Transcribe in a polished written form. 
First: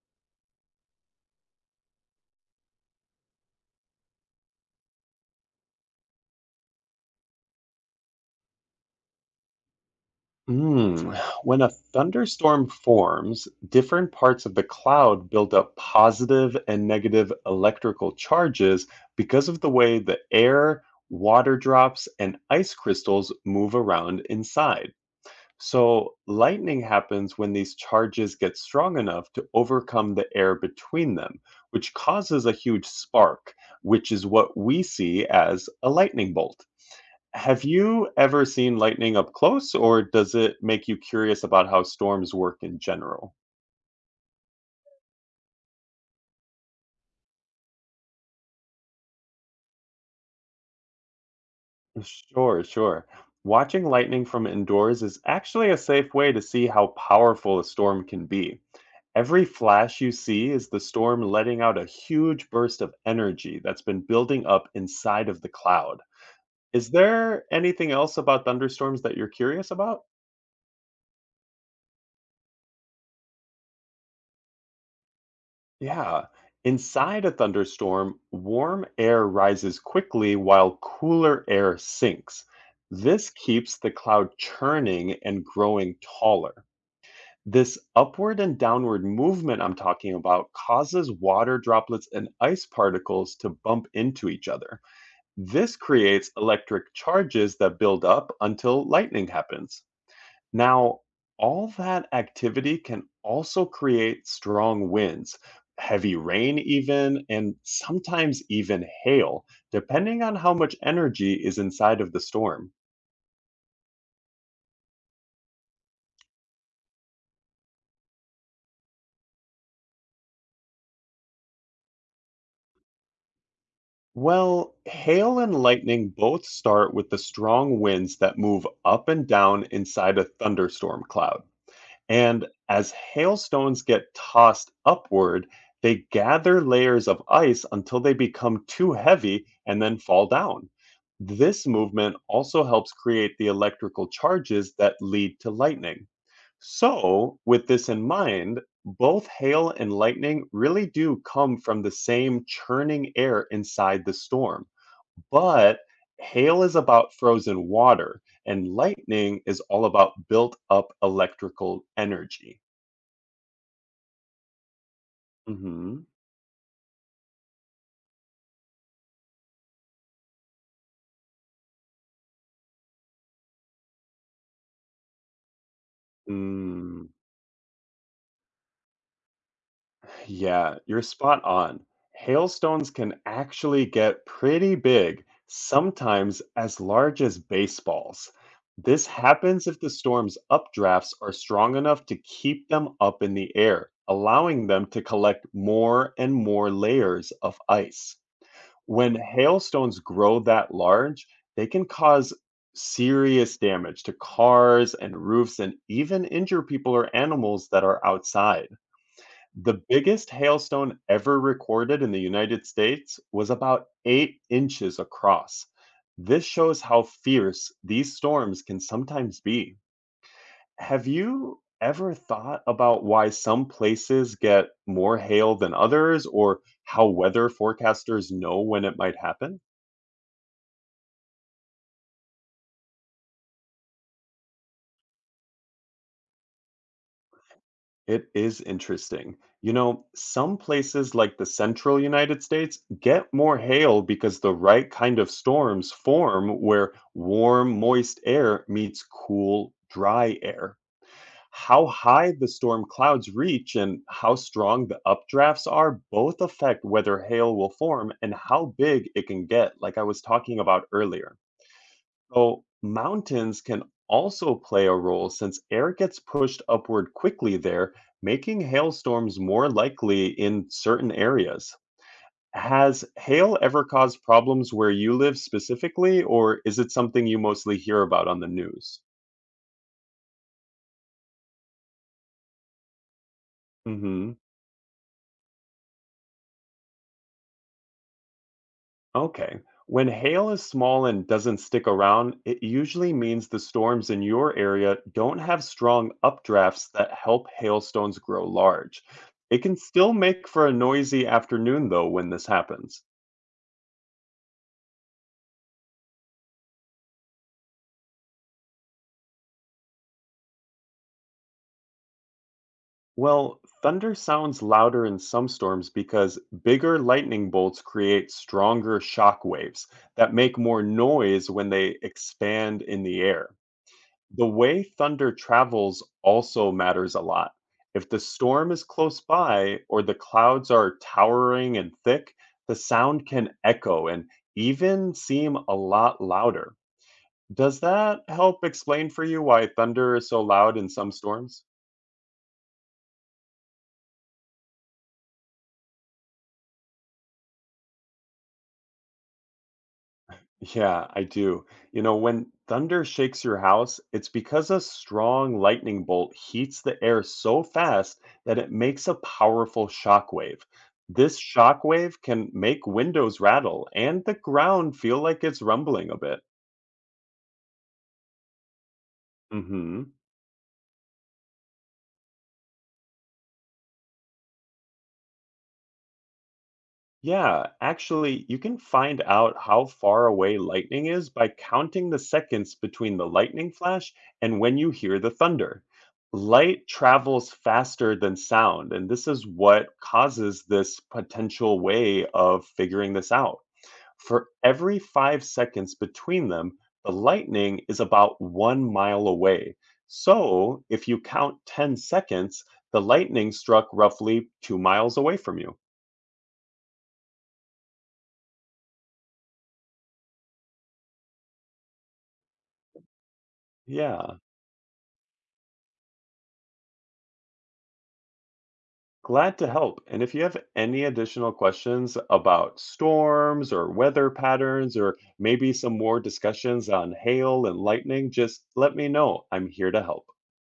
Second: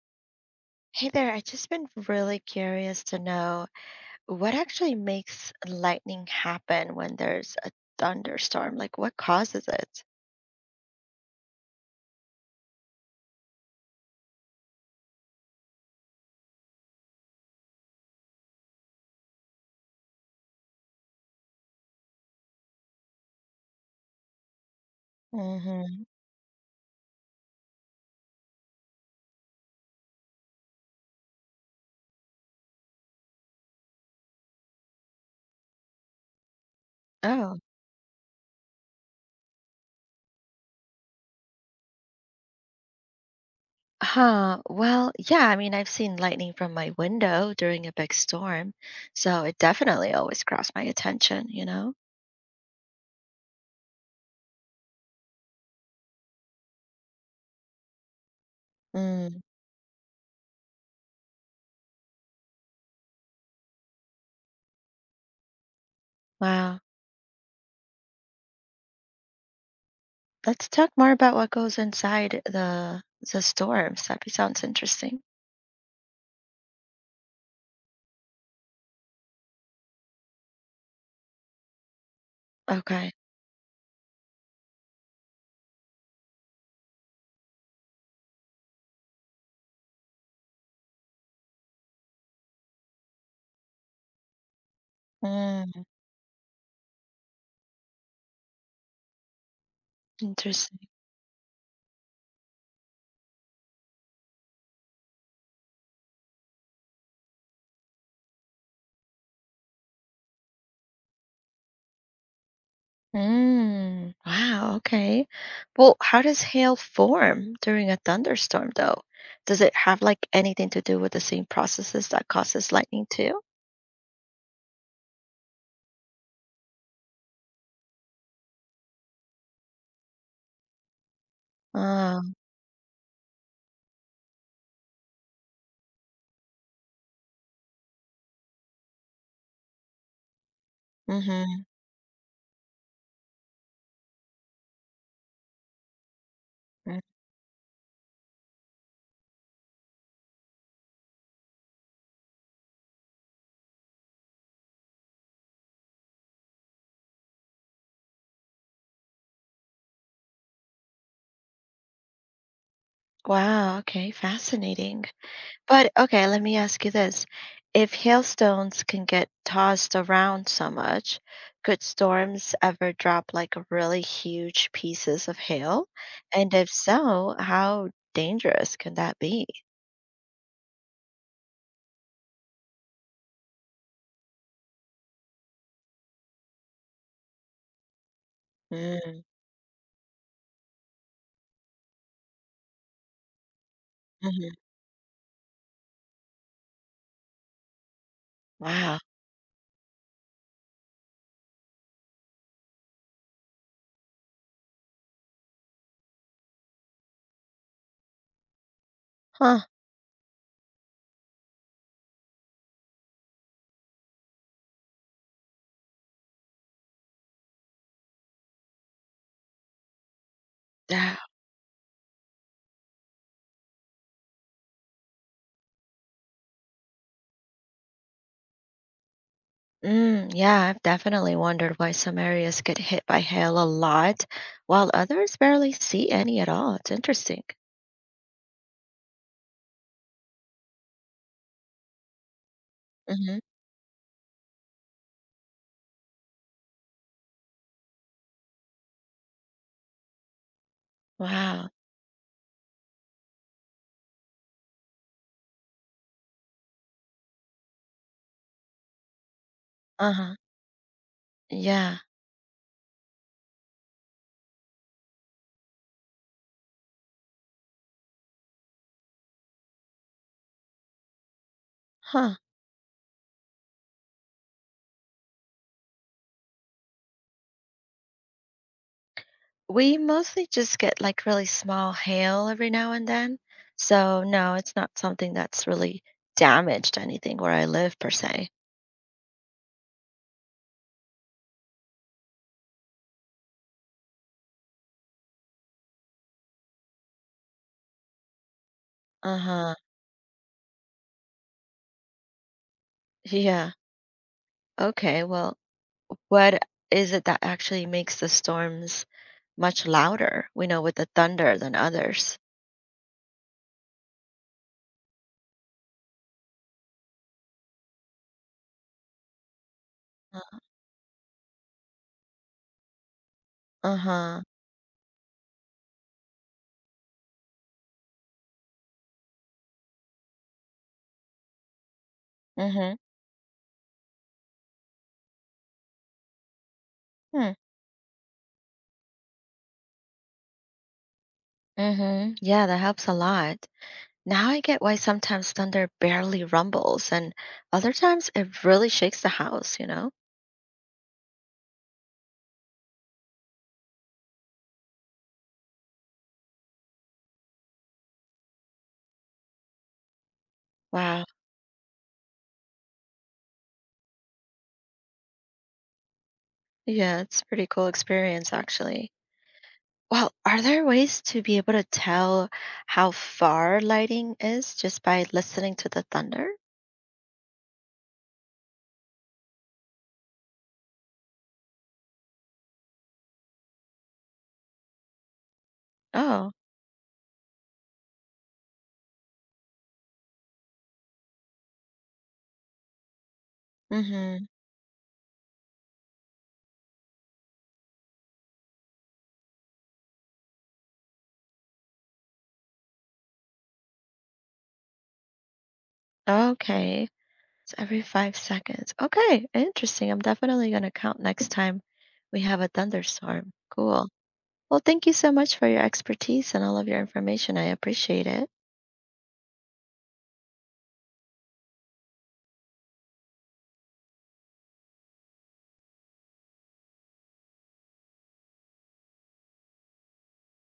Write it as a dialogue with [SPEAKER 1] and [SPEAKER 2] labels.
[SPEAKER 1] Hey there, I've just been really curious to know what actually makes lightning happen when there's a thunderstorm? Like, what causes it?
[SPEAKER 2] Mm. When a thunderstorm forms, different parts of the cloud build up positive and negative electrical charges because of the way the air, water drops, and ice crystals move around inside.
[SPEAKER 1] Hmm.
[SPEAKER 2] So, lightning happens when these charges get strong enough to overcome the air between them, which causes a huge spark, which is what we see as a lightning bolt.
[SPEAKER 1] Oh,
[SPEAKER 2] Have you ever seen lightning up close, or does it make you curious about how storms work in general?
[SPEAKER 1] huh. Well, yeah, I mean, I've seen lightning from my window during a big storm, so it definitely always grabs my attention, you know?
[SPEAKER 2] Sure, sure. Watching lightning from indoors is actually a safe way to see how powerful a storm can be.
[SPEAKER 1] Mm,
[SPEAKER 2] Every flash you see is the storm letting out a huge burst of energy that's been building up inside of the cloud.
[SPEAKER 1] wow.
[SPEAKER 2] Is there anything else about thunderstorms that you're curious about?
[SPEAKER 1] Let's talk more about what goes inside the storms. That sounds interesting.
[SPEAKER 2] Yeah. Inside a thunderstorm, warm air rises quickly while cooler air sinks.
[SPEAKER 1] Okay.
[SPEAKER 2] This keeps the cloud churning and growing taller. This upward and downward movement I'm talking about causes water droplets and ice particles to bump into each other. This
[SPEAKER 1] Mm,
[SPEAKER 2] creates electric charges that build up until lightning happens.
[SPEAKER 1] interesting.
[SPEAKER 2] Now, all that activity can also create strong winds, heavy rain, even, and sometimes even hail, depending on how much energy is inside of the storm.
[SPEAKER 1] Mm, wow, okay. Well, how does hail form during a thunderstorm though? Does it have like anything to do with the same processes that causes lightning too?
[SPEAKER 2] Well, hail and lightning both start with the strong winds that move up and down inside a thunderstorm cloud.
[SPEAKER 1] Oh,
[SPEAKER 2] And as hailstones get tossed upward, they gather layers of ice until they become too heavy and then fall down.
[SPEAKER 1] mm-hmm.
[SPEAKER 2] This movement also helps create the electrical charges that lead to lightning.
[SPEAKER 1] Mm,
[SPEAKER 2] So, with this in mind, both hail and lightning really do come from the same churning air inside the storm. But hail is about frozen water, and lightning is all about built up electrical energy.
[SPEAKER 1] wow, okay, fascinating. But
[SPEAKER 2] Hmm.
[SPEAKER 1] okay, let me ask you this. If hailstones can get tossed around so much, could storms ever drop like really huge pieces of hail? And if
[SPEAKER 2] Mm,
[SPEAKER 1] so, how dangerous can that be?
[SPEAKER 2] yeah, you're spot on. Hailstones can actually get pretty big, sometimes as large as baseballs. This
[SPEAKER 1] Mm.
[SPEAKER 2] happens if the storm's updrafts are strong enough to keep them up in the air,
[SPEAKER 1] Mm-hmm.
[SPEAKER 2] allowing them to collect more and more layers of ice.
[SPEAKER 1] Wow.
[SPEAKER 2] When hailstones grow that large, they can cause serious damage to cars and roofs and even injure people or animals that are outside.
[SPEAKER 1] Huh.
[SPEAKER 2] The biggest hailstone ever recorded in the United States was about 8 inches across. This shows how fierce these storms can sometimes be. Have
[SPEAKER 1] Yeah.
[SPEAKER 2] you ever thought about why some places get more hail than others or how weather forecasters know when it might happen?
[SPEAKER 1] Mm, yeah, I've definitely wondered why some areas get hit by hail a lot while others barely see any at all. It's interesting.
[SPEAKER 2] It is interesting. You know, some places like the central United States get
[SPEAKER 1] Mm-hmm.
[SPEAKER 2] more hail because the right kind of storms form where warm, moist air meets cool, dry air.
[SPEAKER 1] Wow.
[SPEAKER 2] How high the storm clouds reach and how strong the updrafts are both affect whether hail will form and how big it can get, like I was
[SPEAKER 1] Uh-huh.
[SPEAKER 2] talking about earlier.
[SPEAKER 1] Yeah.
[SPEAKER 2] So, mountains can also play a role since air gets pushed upward quickly there, making hailstorms more likely in certain areas.
[SPEAKER 1] Huh.
[SPEAKER 2] Has hail ever caused problems where you live specifically, or is it something you mostly hear about on the news?
[SPEAKER 1] We mostly just get like really small hail every now and then. So no, it's not something that's really damaged anything where I live per se.
[SPEAKER 2] Okay. When hail is small and doesn't stick around, it usually means the storms in your area don't have strong updrafts that help hailstones grow large. It
[SPEAKER 1] Uh-huh.
[SPEAKER 2] can still make for a noisy afternoon, though, when this happens.
[SPEAKER 1] Yeah. Okay. Well, what is it that actually makes the storms much louder, we know, with the thunder than others?
[SPEAKER 2] Well, thunder sounds louder in some storms because bigger lightning bolts create stronger shock waves that
[SPEAKER 1] Uh,
[SPEAKER 2] make more noise when they expand in the air.
[SPEAKER 1] uh-huh.
[SPEAKER 2] The way thunder travels also matters a lot. If the storm is close by or the clouds are towering and thick, the
[SPEAKER 1] Mhm.
[SPEAKER 2] sound can echo and even seem a lot louder.
[SPEAKER 1] Hmm.
[SPEAKER 2] Does that help explain for you why thunder is so loud in some storms?
[SPEAKER 1] Mhm. Yeah, that helps a lot. Now I get why sometimes thunder barely rumbles and other times it really shakes the house, you know?
[SPEAKER 2] Yeah, I do. You know, when thunder shakes your house, it's because a strong lightning bolt heats the air so fast that it makes a powerful shock wave.
[SPEAKER 1] Wow.
[SPEAKER 2] This shock wave can make windows rattle and the ground feel like it's rumbling a bit.
[SPEAKER 1] Yeah, it's a pretty cool experience actually.
[SPEAKER 2] Mhm.
[SPEAKER 1] Well, are there ways to be able to tell how far lighting is just by listening to the thunder?
[SPEAKER 2] Yeah, actually, you can find out how far away lightning is by counting the seconds between the lightning flash and when you hear the thunder.
[SPEAKER 1] Oh.
[SPEAKER 2] Light travels faster than sound, and this is what causes this potential way of figuring this out.
[SPEAKER 1] Mhm.
[SPEAKER 2] For every 5 seconds between them, the lightning is about one mile away. So if you count 10 seconds, the lightning struck roughly 2 miles away from you.
[SPEAKER 1] Okay. It's every 5 seconds. Okay, interesting. I'm definitely going to count next time we have a thunderstorm. Cool.
[SPEAKER 2] Yeah.
[SPEAKER 1] Well, thank you so much for your expertise and all of your information. I appreciate it.
[SPEAKER 2] Glad to help. And if you have any additional questions about storms or weather patterns, or maybe some more discussions on hail and lightning, just let me know. I'm here to help.